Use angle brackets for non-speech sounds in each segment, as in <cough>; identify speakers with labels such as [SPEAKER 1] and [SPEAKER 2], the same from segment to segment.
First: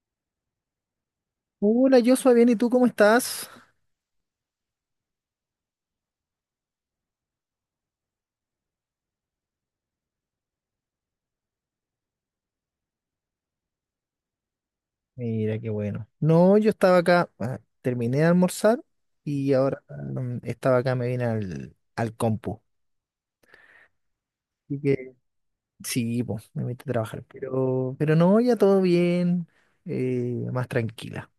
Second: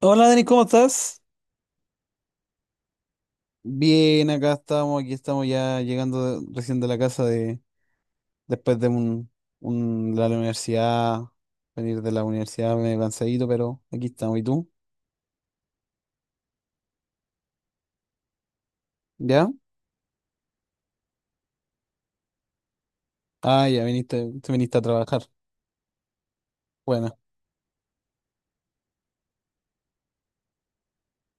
[SPEAKER 1] Hola Dani, ¿cómo estás?
[SPEAKER 2] Hola, Joshua, bien, ¿y tú cómo estás?
[SPEAKER 1] Bien, acá estamos, aquí estamos ya llegando de- recién de la casa de después de un, de la universidad, venir de la universidad medio cansadito, pero aquí estamos. ¿Y tú?
[SPEAKER 2] Mira, qué bueno. No, yo estaba acá, ah, terminé de almorzar
[SPEAKER 1] ¿Ya?
[SPEAKER 2] y ahora estaba acá, me vine al compu.
[SPEAKER 1] Ah, ya viniste, te viniste
[SPEAKER 2] Así
[SPEAKER 1] a
[SPEAKER 2] que
[SPEAKER 1] trabajar.
[SPEAKER 2] sí, pues, me metí a
[SPEAKER 1] Bueno,
[SPEAKER 2] trabajar. Pero no, ya todo bien, más tranquila.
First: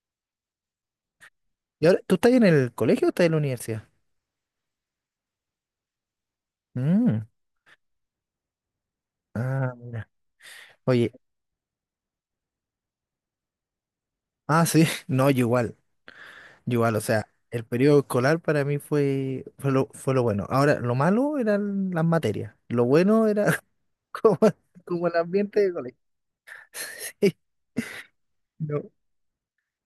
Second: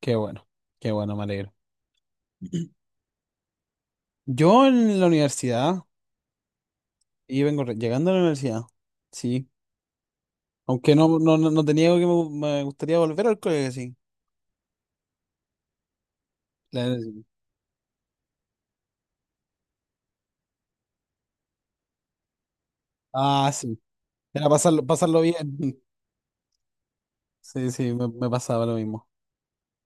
[SPEAKER 1] qué bueno, qué bueno, me alegro.
[SPEAKER 2] ¿Y ahora, tú estás en el colegio o estás en la universidad?
[SPEAKER 1] Yo en la universidad,
[SPEAKER 2] Mm,
[SPEAKER 1] y vengo llegando a la universidad, sí.
[SPEAKER 2] ah, mira.
[SPEAKER 1] Aunque
[SPEAKER 2] Oye,
[SPEAKER 1] no, no, no, no te niego que me, me gustaría volver al colegio, sí.
[SPEAKER 2] ah, sí, <laughs> no, yo igual, o
[SPEAKER 1] La-
[SPEAKER 2] sea, el periodo escolar para mí fue lo bueno. Ahora, lo malo eran las materias, lo bueno
[SPEAKER 1] ah,
[SPEAKER 2] era
[SPEAKER 1] sí.
[SPEAKER 2] <laughs> como,
[SPEAKER 1] Era pasarlo,
[SPEAKER 2] como el
[SPEAKER 1] pasarlo bien.
[SPEAKER 2] ambiente de
[SPEAKER 1] <laughs>
[SPEAKER 2] colegio. <laughs> Sí,
[SPEAKER 1] Sí, sí, me pasaba lo
[SPEAKER 2] no.
[SPEAKER 1] mismo.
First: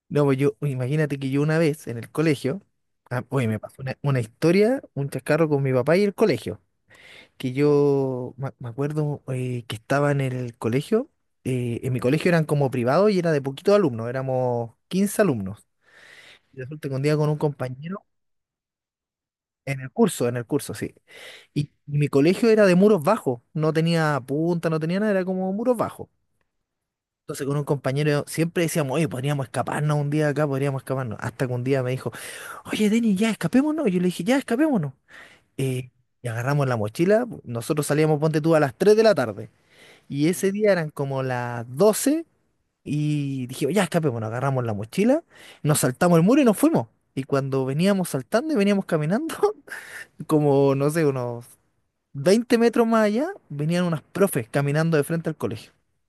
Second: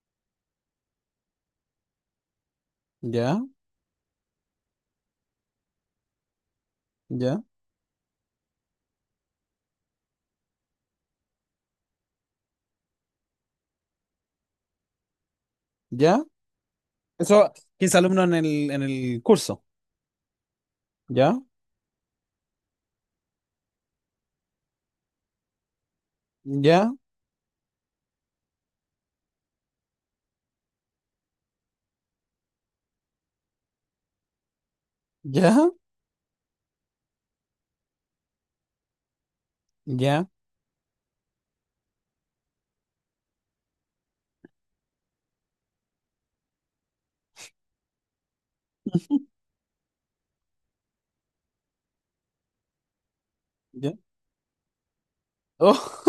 [SPEAKER 2] No, pues yo, pues imagínate que yo una vez en el colegio, ah,
[SPEAKER 1] Ya,
[SPEAKER 2] oye, me pasó una historia, un chascarro con mi papá y el colegio,
[SPEAKER 1] ya,
[SPEAKER 2] que yo me acuerdo que estaba en el colegio, en mi colegio eran como privados y era de poquitos alumnos, éramos 15 alumnos.
[SPEAKER 1] ya.
[SPEAKER 2] Y resulta que un día con un
[SPEAKER 1] Eso, 15
[SPEAKER 2] compañero,
[SPEAKER 1] alumnos en en el curso.
[SPEAKER 2] en el curso, sí.
[SPEAKER 1] Ya,
[SPEAKER 2] Y mi colegio era de muros bajos, no tenía punta, no tenía nada, era como muros bajos.
[SPEAKER 1] ya,
[SPEAKER 2] Entonces con un compañero siempre decíamos, oye, podríamos escaparnos un día acá, podríamos escaparnos. Hasta que un día me dijo, oye, Denis, ya escapémonos. Yo le dije, ya escapémonos.
[SPEAKER 1] ya,
[SPEAKER 2] Eh, y agarramos la mochila. Nosotros salíamos, ponte tú, a las 3 de la tarde.
[SPEAKER 1] ya,
[SPEAKER 2] Y ese día eran como las 12 y dijimos, ya escapémonos. Agarramos la mochila, nos saltamos el muro y nos fuimos. Y cuando veníamos saltando y veníamos caminando, <laughs> como, no sé, unos 20 metros más allá, venían
[SPEAKER 1] ya.
[SPEAKER 2] unas profes caminando de frente al colegio.
[SPEAKER 1] Oh,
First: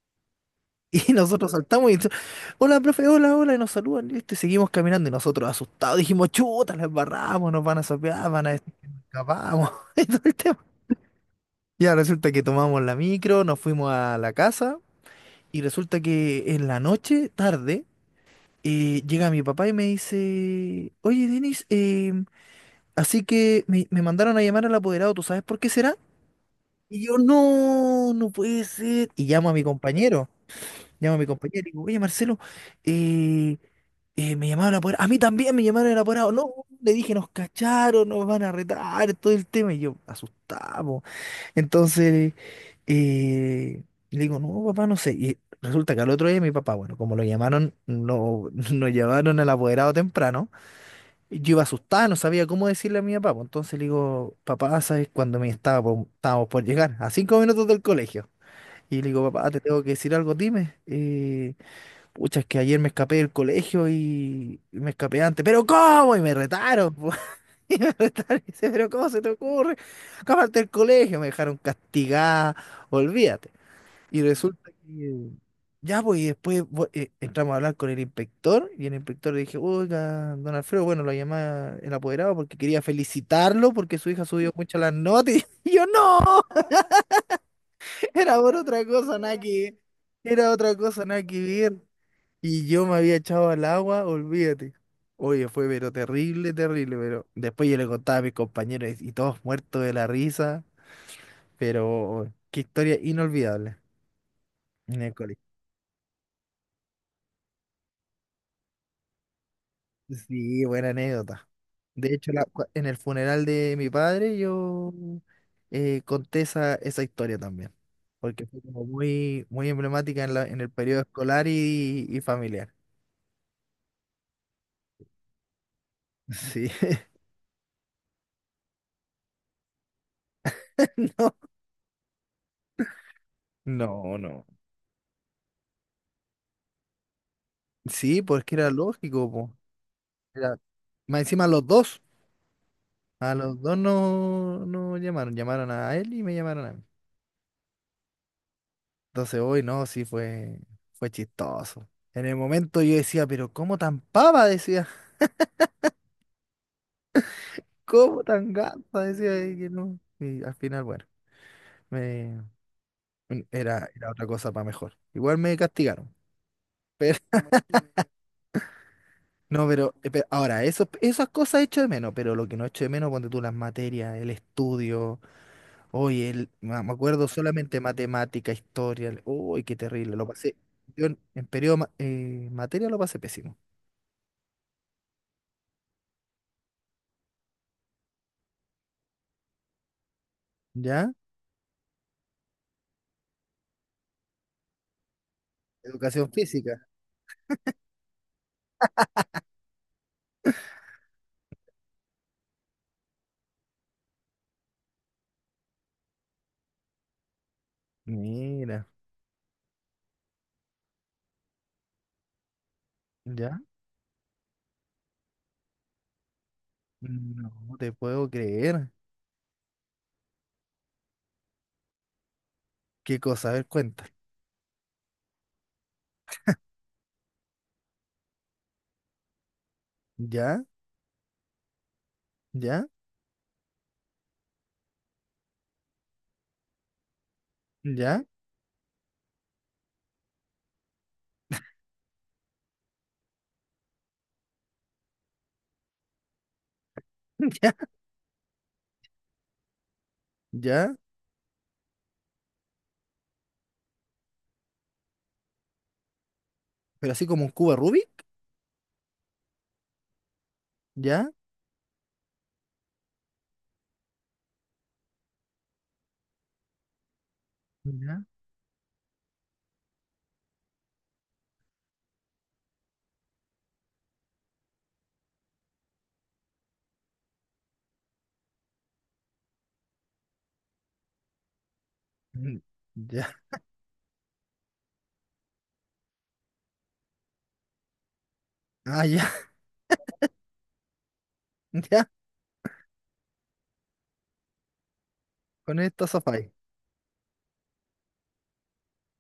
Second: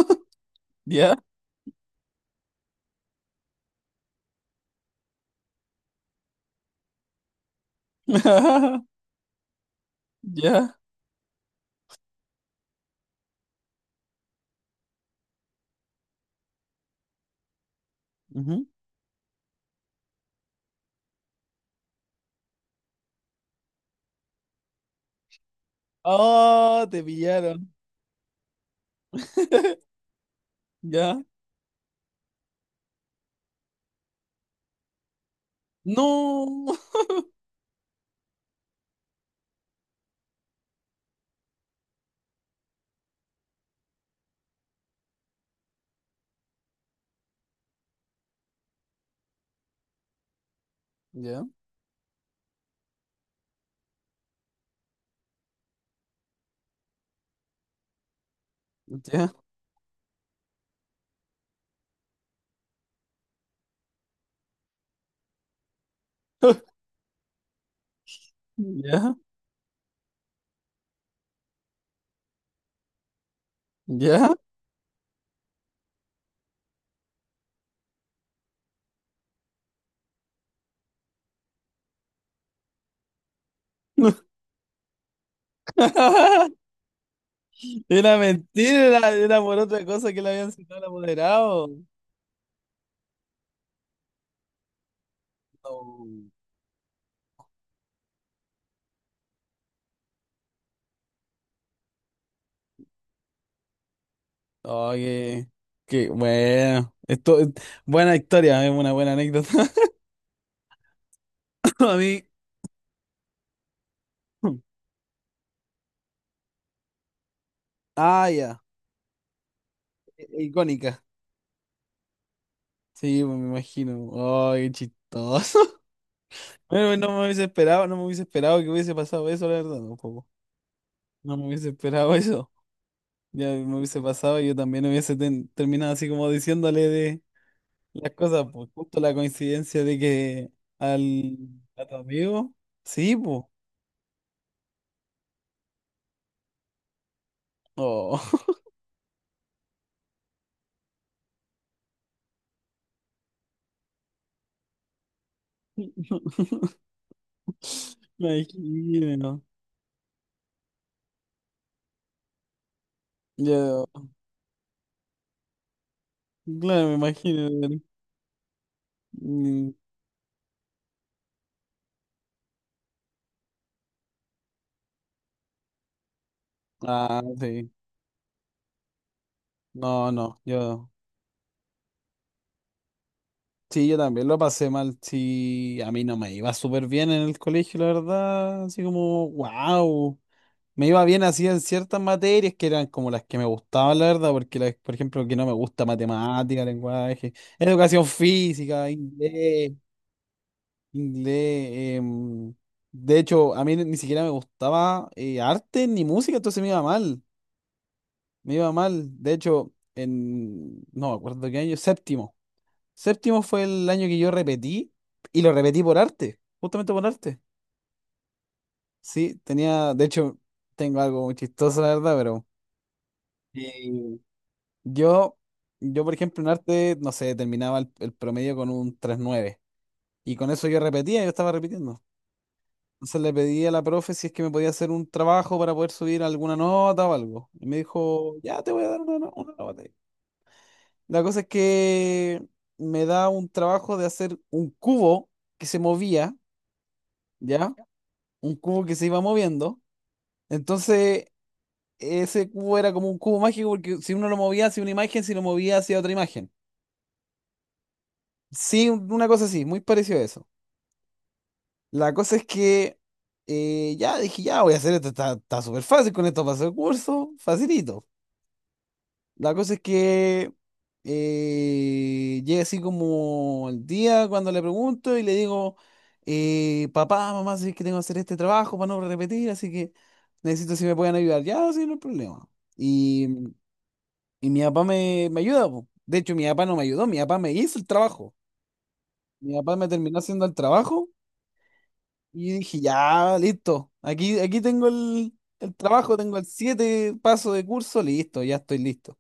[SPEAKER 1] <laughs>
[SPEAKER 2] Y
[SPEAKER 1] ya,
[SPEAKER 2] nosotros saltamos y hola, profe, hola, hola, y nos saludan, listo, y seguimos caminando. Y nosotros asustados dijimos, chuta, les barramos, nos van a sapear, van a decir
[SPEAKER 1] <laughs>
[SPEAKER 2] que nos escapamos. <laughs> Y todo el tema.
[SPEAKER 1] ya.
[SPEAKER 2] Ya resulta que tomamos la micro, nos fuimos a la casa, y resulta que en la noche, tarde,
[SPEAKER 1] Ujú.
[SPEAKER 2] llega mi papá y me dice, oye, Denis, así que me mandaron a llamar al apoderado, ¿tú sabes por qué será?
[SPEAKER 1] Oh, te
[SPEAKER 2] Y yo,
[SPEAKER 1] pillaron.
[SPEAKER 2] no, no puede ser. Y
[SPEAKER 1] <laughs>
[SPEAKER 2] llamo a
[SPEAKER 1] Ya.
[SPEAKER 2] mi compañero y digo, oye, Marcelo, eh, me llamaron apurado. A mí también me llamaron apurado. No,
[SPEAKER 1] No.
[SPEAKER 2] le dije, nos
[SPEAKER 1] <laughs>
[SPEAKER 2] cacharon, nos van a retar, todo el tema. Y yo, asustado. Entonces, eh, le digo, no, papá, no sé. Y resulta que al otro día mi papá, bueno, como lo llamaron, no, <laughs> nos llevaron al apoderado temprano. Y
[SPEAKER 1] Ya,
[SPEAKER 2] yo iba asustada, no sabía cómo decirle a mi papá, po. Entonces le digo, papá, ¿sabes cuando estábamos por llegar? A 5 minutos del colegio. Y le digo,
[SPEAKER 1] ya,
[SPEAKER 2] papá, te tengo que decir algo, dime. Pucha, es que ayer me escapé del colegio y me escapé antes. ¿Pero cómo? Y me
[SPEAKER 1] <laughs>
[SPEAKER 2] retaron, po. <laughs> Y me retaron. Y dice, ¿pero cómo
[SPEAKER 1] ya,
[SPEAKER 2] se te ocurre? Escaparte del colegio. Me dejaron castigada. Olvídate. Y
[SPEAKER 1] ya.
[SPEAKER 2] resulta que... Ya, pues, y después entramos a hablar con el inspector. Y el inspector le dije, oiga, don Alfredo, bueno, lo llamaba el apoderado porque quería felicitarlo porque su hija subió mucho las notas. <laughs> Y yo, no,
[SPEAKER 1] <laughs> Era
[SPEAKER 2] era por otra
[SPEAKER 1] mentira, era,
[SPEAKER 2] cosa, nada
[SPEAKER 1] era por
[SPEAKER 2] que
[SPEAKER 1] otra cosa que le
[SPEAKER 2] ver. Era
[SPEAKER 1] habían
[SPEAKER 2] otra
[SPEAKER 1] citado a la
[SPEAKER 2] cosa, nada que
[SPEAKER 1] moderado.
[SPEAKER 2] ver. Y yo me había echado al agua, olvídate. Oye, fue pero
[SPEAKER 1] No.
[SPEAKER 2] terrible, terrible, pero después yo le contaba a mis compañeros y todos muertos de la risa, pero qué historia inolvidable en el colegio.
[SPEAKER 1] Oye, qué bueno. Esto, buena historia, es una buena anécdota.
[SPEAKER 2] Sí, buena anécdota.
[SPEAKER 1] <laughs> A
[SPEAKER 2] De
[SPEAKER 1] mí.
[SPEAKER 2] hecho, en el funeral de mi padre yo conté esa historia también,
[SPEAKER 1] Ah,
[SPEAKER 2] porque
[SPEAKER 1] ya.
[SPEAKER 2] fue como muy, muy emblemática en el
[SPEAKER 1] Icónica.
[SPEAKER 2] periodo escolar y familiar.
[SPEAKER 1] Sí, pues, me imagino. Ay, qué chistoso. <laughs>
[SPEAKER 2] Sí,
[SPEAKER 1] Bueno, no me hubiese esperado, no me hubiese esperado que hubiese pasado eso, la verdad, tampoco.
[SPEAKER 2] <laughs> no,
[SPEAKER 1] No me hubiese esperado <laughs> eso. Ya me hubiese
[SPEAKER 2] no,
[SPEAKER 1] pasado
[SPEAKER 2] no.
[SPEAKER 1] y yo también hubiese terminado así como diciéndole de las
[SPEAKER 2] Sí,
[SPEAKER 1] cosas,
[SPEAKER 2] porque
[SPEAKER 1] pues
[SPEAKER 2] era
[SPEAKER 1] justo la
[SPEAKER 2] lógico, po.
[SPEAKER 1] coincidencia de que
[SPEAKER 2] Era- Más
[SPEAKER 1] al
[SPEAKER 2] encima los
[SPEAKER 1] a tu
[SPEAKER 2] dos,
[SPEAKER 1] amigo. Sí,
[SPEAKER 2] a
[SPEAKER 1] pues.
[SPEAKER 2] los dos no llamaron, llamaron a él y me llamaron a mí.
[SPEAKER 1] Oh.
[SPEAKER 2] Entonces hoy no, sí fue chistoso. En el momento yo decía, pero ¿cómo tan pava? Decía,
[SPEAKER 1] <laughs>
[SPEAKER 2] <laughs> ¿cómo
[SPEAKER 1] Me
[SPEAKER 2] tan gata?
[SPEAKER 1] imagino.
[SPEAKER 2] Decía y que no. Y al final, bueno, me,
[SPEAKER 1] Yo,
[SPEAKER 2] era otra cosa para mejor. Igual me castigaron.
[SPEAKER 1] claro, me
[SPEAKER 2] <laughs>
[SPEAKER 1] imagino.
[SPEAKER 2] Pero, no,
[SPEAKER 1] Mm,
[SPEAKER 2] pero, ahora, esas cosas echo de menos, pero lo que no echo de menos, ponte tú las materias, el estudio. Hoy me
[SPEAKER 1] ah,
[SPEAKER 2] acuerdo
[SPEAKER 1] sí.
[SPEAKER 2] solamente matemática, historia. Uy, qué
[SPEAKER 1] No,
[SPEAKER 2] terrible. Lo
[SPEAKER 1] no,
[SPEAKER 2] pasé.
[SPEAKER 1] yo.
[SPEAKER 2] Yo en periodo materia lo pasé pésimo.
[SPEAKER 1] Sí, yo también lo pasé mal. Sí, a mí no me iba súper bien en el colegio, la verdad. Así como, wow. Me iba
[SPEAKER 2] ¿Ya?
[SPEAKER 1] bien así en ciertas materias que eran como las que me gustaban, la verdad, porque, por ejemplo, que no me gusta
[SPEAKER 2] Educación
[SPEAKER 1] matemática,
[SPEAKER 2] física.
[SPEAKER 1] lenguaje, educación física, inglés. Inglés. em, de hecho, a mí ni siquiera me gustaba arte ni música, entonces me iba mal. Me iba
[SPEAKER 2] Mira,
[SPEAKER 1] mal. De hecho, en. No me acuerdo qué año. Séptimo. Séptimo
[SPEAKER 2] ¿ya?
[SPEAKER 1] fue el año que yo repetí y lo repetí por arte. Justamente por arte.
[SPEAKER 2] No te puedo creer.
[SPEAKER 1] Sí, tenía. De hecho, tengo algo muy chistoso, la verdad, pero.
[SPEAKER 2] Qué cosa, a ver, cuenta.
[SPEAKER 1] eh, yo, yo, por ejemplo, en arte, no sé, terminaba el promedio con un tres nueve. Y con
[SPEAKER 2] ¿Ya?
[SPEAKER 1] eso yo repetía, yo estaba repitiendo.
[SPEAKER 2] ¿Ya?
[SPEAKER 1] Entonces le pedí a la profe si es que me podía hacer un trabajo para poder subir alguna nota o algo. Y me
[SPEAKER 2] ¿Ya?
[SPEAKER 1] dijo, ya te voy a dar una, una nota. La cosa es que me da un trabajo de hacer un cubo que se movía, ¿ya?
[SPEAKER 2] <laughs>
[SPEAKER 1] Un cubo que se iba moviendo.
[SPEAKER 2] ¿Ya? ¿Ya?
[SPEAKER 1] Entonces, ese cubo era como un cubo mágico porque si uno lo movía hacia una imagen, si lo movía hacia otra imagen.
[SPEAKER 2] Pero así como un cubo Rubik.
[SPEAKER 1] Sí, una cosa así, muy parecido a eso.
[SPEAKER 2] ¿Ya?
[SPEAKER 1] La cosa es que ya dije, ya voy a hacer esto, está súper fácil con esto paso el curso, facilito.
[SPEAKER 2] ¿Ya?
[SPEAKER 1] La cosa es que llega así como el día cuando le pregunto y le digo, papá, mamá, sé que tengo que hacer este trabajo para no repetir, así que necesito si me pueden ayudar. Ya, sí, no hay problema.
[SPEAKER 2] Mm,
[SPEAKER 1] Y,
[SPEAKER 2] ¿ya?
[SPEAKER 1] y mi papá me ayuda, po. De hecho, mi papá no me ayudó, mi papá me hizo el trabajo.
[SPEAKER 2] Ah, ya,
[SPEAKER 1] Mi papá me terminó haciendo el trabajo
[SPEAKER 2] <laughs> ya.
[SPEAKER 1] y dije, ya, listo. Aquí tengo el
[SPEAKER 2] Con esto
[SPEAKER 1] trabajo,
[SPEAKER 2] sofá.
[SPEAKER 1] tengo el siete, paso de curso, listo, ya estoy listo.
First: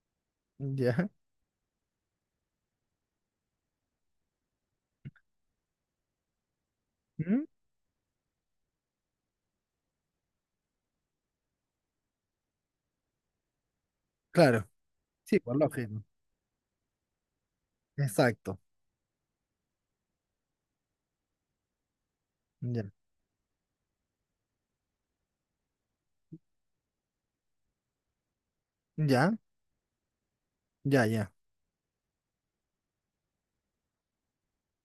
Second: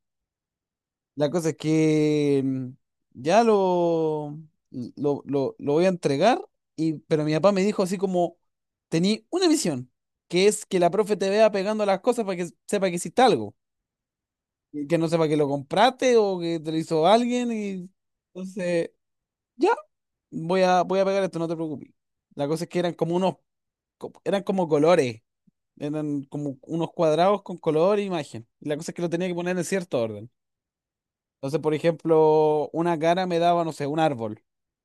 [SPEAKER 2] ¿Ya?
[SPEAKER 1] La cosa es que ya lo, lo voy a entregar, y, pero mi
[SPEAKER 2] ¿Mm?
[SPEAKER 1] papá me dijo así como, tení una misión, que es que la profe te vea pegando las cosas para que sepa que hiciste algo,
[SPEAKER 2] Claro.
[SPEAKER 1] y que no sepa que
[SPEAKER 2] Sí,
[SPEAKER 1] lo
[SPEAKER 2] por lógico.
[SPEAKER 1] compraste o que te lo hizo alguien, y
[SPEAKER 2] Exacto.
[SPEAKER 1] entonces, ya, voy a pegar esto, no te preocupes. La cosa es que
[SPEAKER 2] Ya.
[SPEAKER 1] eran como eran como colores, eran como unos cuadrados con color e imagen. Y la cosa es que lo tenía
[SPEAKER 2] Ya,
[SPEAKER 1] que poner en cierto orden.
[SPEAKER 2] ya, ya.
[SPEAKER 1] Entonces, por ejemplo, una cara me daba, no sé, un árbol,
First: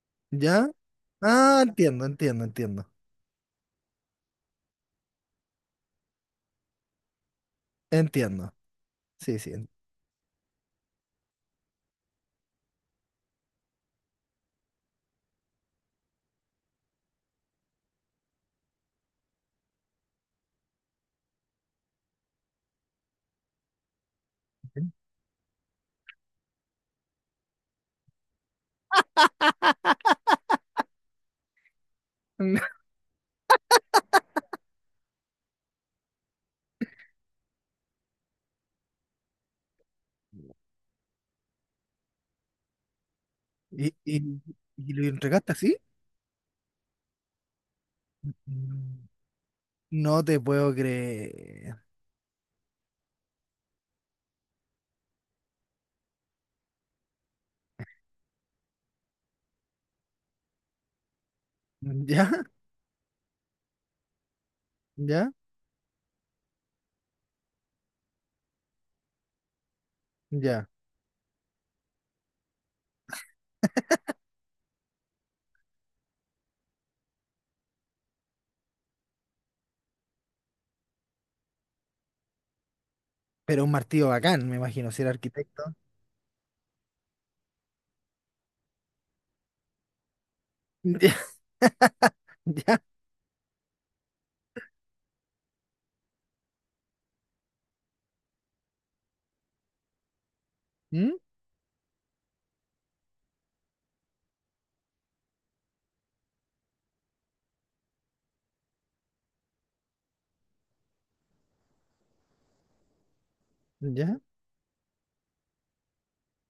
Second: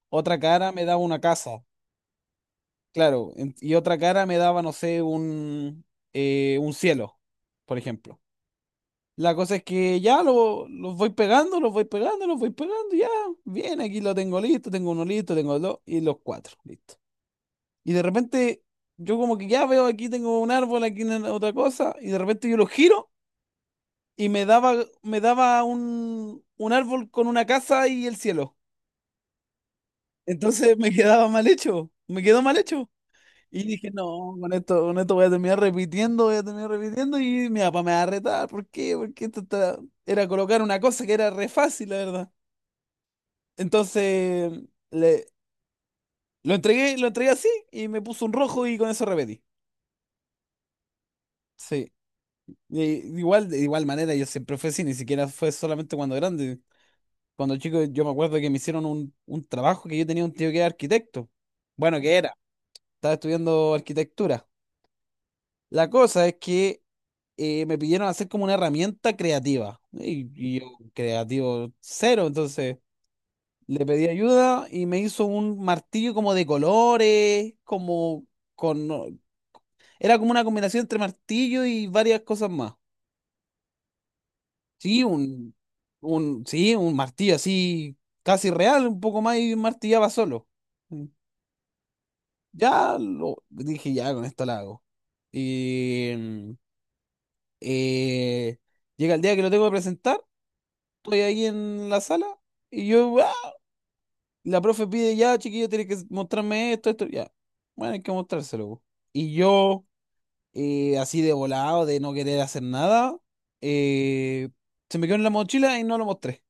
[SPEAKER 1] otra
[SPEAKER 2] ¿Ya?
[SPEAKER 1] cara me daba una
[SPEAKER 2] Ah,
[SPEAKER 1] casa,
[SPEAKER 2] entiendo, entiendo, entiendo.
[SPEAKER 1] claro, y otra cara me daba, no sé, un cielo, por ejemplo.
[SPEAKER 2] Entiendo.
[SPEAKER 1] La
[SPEAKER 2] Sí,
[SPEAKER 1] cosa es
[SPEAKER 2] sí.
[SPEAKER 1] que ya los voy pegando, los voy pegando, los voy pegando, ya, bien, aquí lo tengo listo, tengo uno listo, tengo dos, y los cuatro, listo. Y de repente, yo como que ya veo, aquí tengo un árbol, aquí otra cosa, y de repente yo lo giro y
[SPEAKER 2] Entiendo.
[SPEAKER 1] me daba un árbol con una casa y el cielo. Entonces me quedaba mal hecho, me quedó mal
[SPEAKER 2] <laughs>
[SPEAKER 1] hecho. Y dije, no, con esto voy a terminar repitiendo, voy a terminar repitiendo y mi papá me va a retar. ¿Por qué? Porque esto era colocar una cosa que era re fácil, la verdad.
[SPEAKER 2] ¿Y, y,
[SPEAKER 1] Entonces
[SPEAKER 2] y lo
[SPEAKER 1] le,
[SPEAKER 2] entregaste así?
[SPEAKER 1] lo entregué así y me puso un rojo y con eso
[SPEAKER 2] Mm.
[SPEAKER 1] repetí.
[SPEAKER 2] No te puedo creer. <laughs>
[SPEAKER 1] Sí. Y igual, de igual manera, yo siempre fui así, ni siquiera fue solamente cuando grande. Cuando chico, yo me acuerdo que me hicieron un trabajo que yo tenía un tío que era arquitecto. Bueno, que
[SPEAKER 2] ¿Ya?
[SPEAKER 1] era, estaba estudiando arquitectura.
[SPEAKER 2] ¿Ya?
[SPEAKER 1] La cosa es que me pidieron hacer como una herramienta creativa. Y yo,
[SPEAKER 2] ¿Ya?
[SPEAKER 1] creativo cero, entonces le pedí ayuda y me hizo un martillo como de colores, como con... no, era como una combinación entre martillo y varias cosas más.
[SPEAKER 2] Pero un martillo bacán, me imagino, si
[SPEAKER 1] Sí,
[SPEAKER 2] era arquitecto.
[SPEAKER 1] sí, un martillo así casi real, un poco más y martillaba solo.
[SPEAKER 2] <laughs>
[SPEAKER 1] Mm.
[SPEAKER 2] ¿Ya? ¿Ya?
[SPEAKER 1] Ya lo dije, ya con esto la hago. Y eh, llega el día que lo tengo que presentar.
[SPEAKER 2] ¿Mm?
[SPEAKER 1] Estoy ahí en la sala y yo, ¡ah! La profe pide, ya, chiquillo, tiene que mostrarme esto, esto, ya. Bueno, hay que mostrárselo, po. Y yo, así de volado, de no querer hacer nada,
[SPEAKER 2] ¿Ya?
[SPEAKER 1] eh, se me quedó en la mochila y no lo mostré.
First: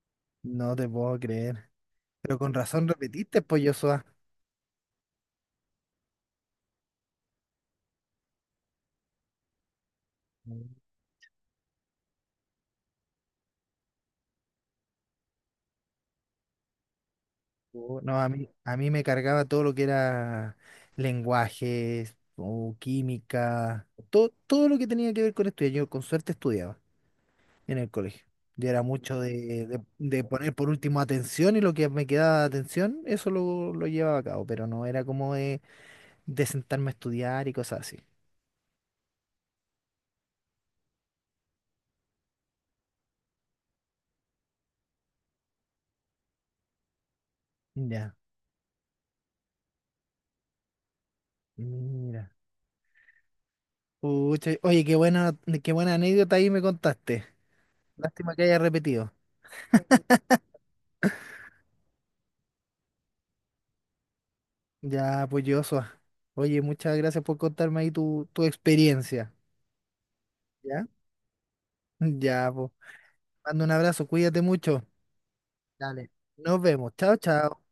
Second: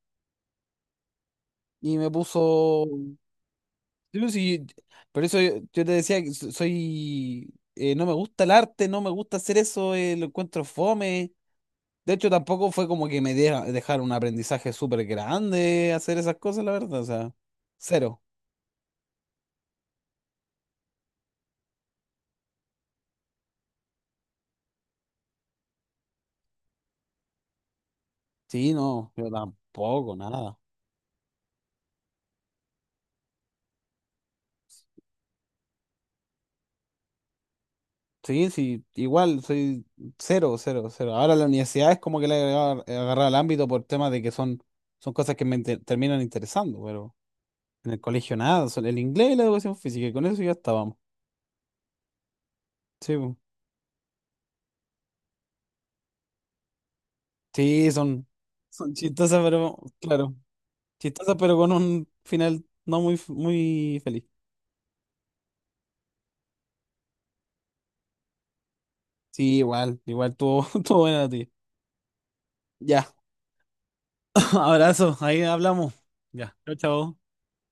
[SPEAKER 2] No te puedo creer.
[SPEAKER 1] Y me
[SPEAKER 2] Pero con
[SPEAKER 1] puso...
[SPEAKER 2] razón repetiste, pues, Joshua.
[SPEAKER 1] Yo sí- por eso yo, yo te decía que soy... no me gusta el arte, no me gusta hacer eso, lo encuentro fome. De hecho, tampoco fue como que me deja, dejar un aprendizaje súper grande hacer esas cosas, la verdad. O sea,
[SPEAKER 2] Oh, no,
[SPEAKER 1] cero.
[SPEAKER 2] a mí me cargaba todo lo que era lenguajes, o química, todo, todo lo que tenía que ver con estudiar. Yo con suerte estudiaba en el colegio. Yo
[SPEAKER 1] Sí,
[SPEAKER 2] era
[SPEAKER 1] no,
[SPEAKER 2] mucho
[SPEAKER 1] yo
[SPEAKER 2] de, de-
[SPEAKER 1] tampoco,
[SPEAKER 2] de poner
[SPEAKER 1] nada.
[SPEAKER 2] por último atención y lo que me quedaba de atención, eso lo llevaba a cabo, pero no era como de sentarme a estudiar y cosas así.
[SPEAKER 1] Sí, sí, igual, soy cero, cero, cero. Ahora la universidad es como que le he agarrado, he agarrado el ámbito por temas de que son, son cosas que me terminan interesando, pero en el
[SPEAKER 2] Ya,
[SPEAKER 1] colegio nada, son el inglés y la educación física, y con eso ya estábamos.
[SPEAKER 2] mira.
[SPEAKER 1] Sí, po.
[SPEAKER 2] Pucha, oye, qué buena anécdota ahí me contaste.
[SPEAKER 1] Sí, son,
[SPEAKER 2] Lástima que haya
[SPEAKER 1] son
[SPEAKER 2] repetido.
[SPEAKER 1] chistosas, pero claro, chistosas, pero con un final no muy, muy feliz.
[SPEAKER 2] Ya, pues, Joshua. Oye, muchas gracias por contarme ahí tu experiencia.
[SPEAKER 1] Sí, igual, igual, tuvo, <laughs>
[SPEAKER 2] ¿Ya?
[SPEAKER 1] tuvo buena la tuya.
[SPEAKER 2] <laughs> Ya, pues.
[SPEAKER 1] Ya,
[SPEAKER 2] Mando un abrazo, cuídate
[SPEAKER 1] <laughs>
[SPEAKER 2] mucho.
[SPEAKER 1] abrazo, ahí hablamos.
[SPEAKER 2] Dale.
[SPEAKER 1] Ya,
[SPEAKER 2] Nos
[SPEAKER 1] chao,
[SPEAKER 2] vemos. Chao,
[SPEAKER 1] chao.
[SPEAKER 2] chao.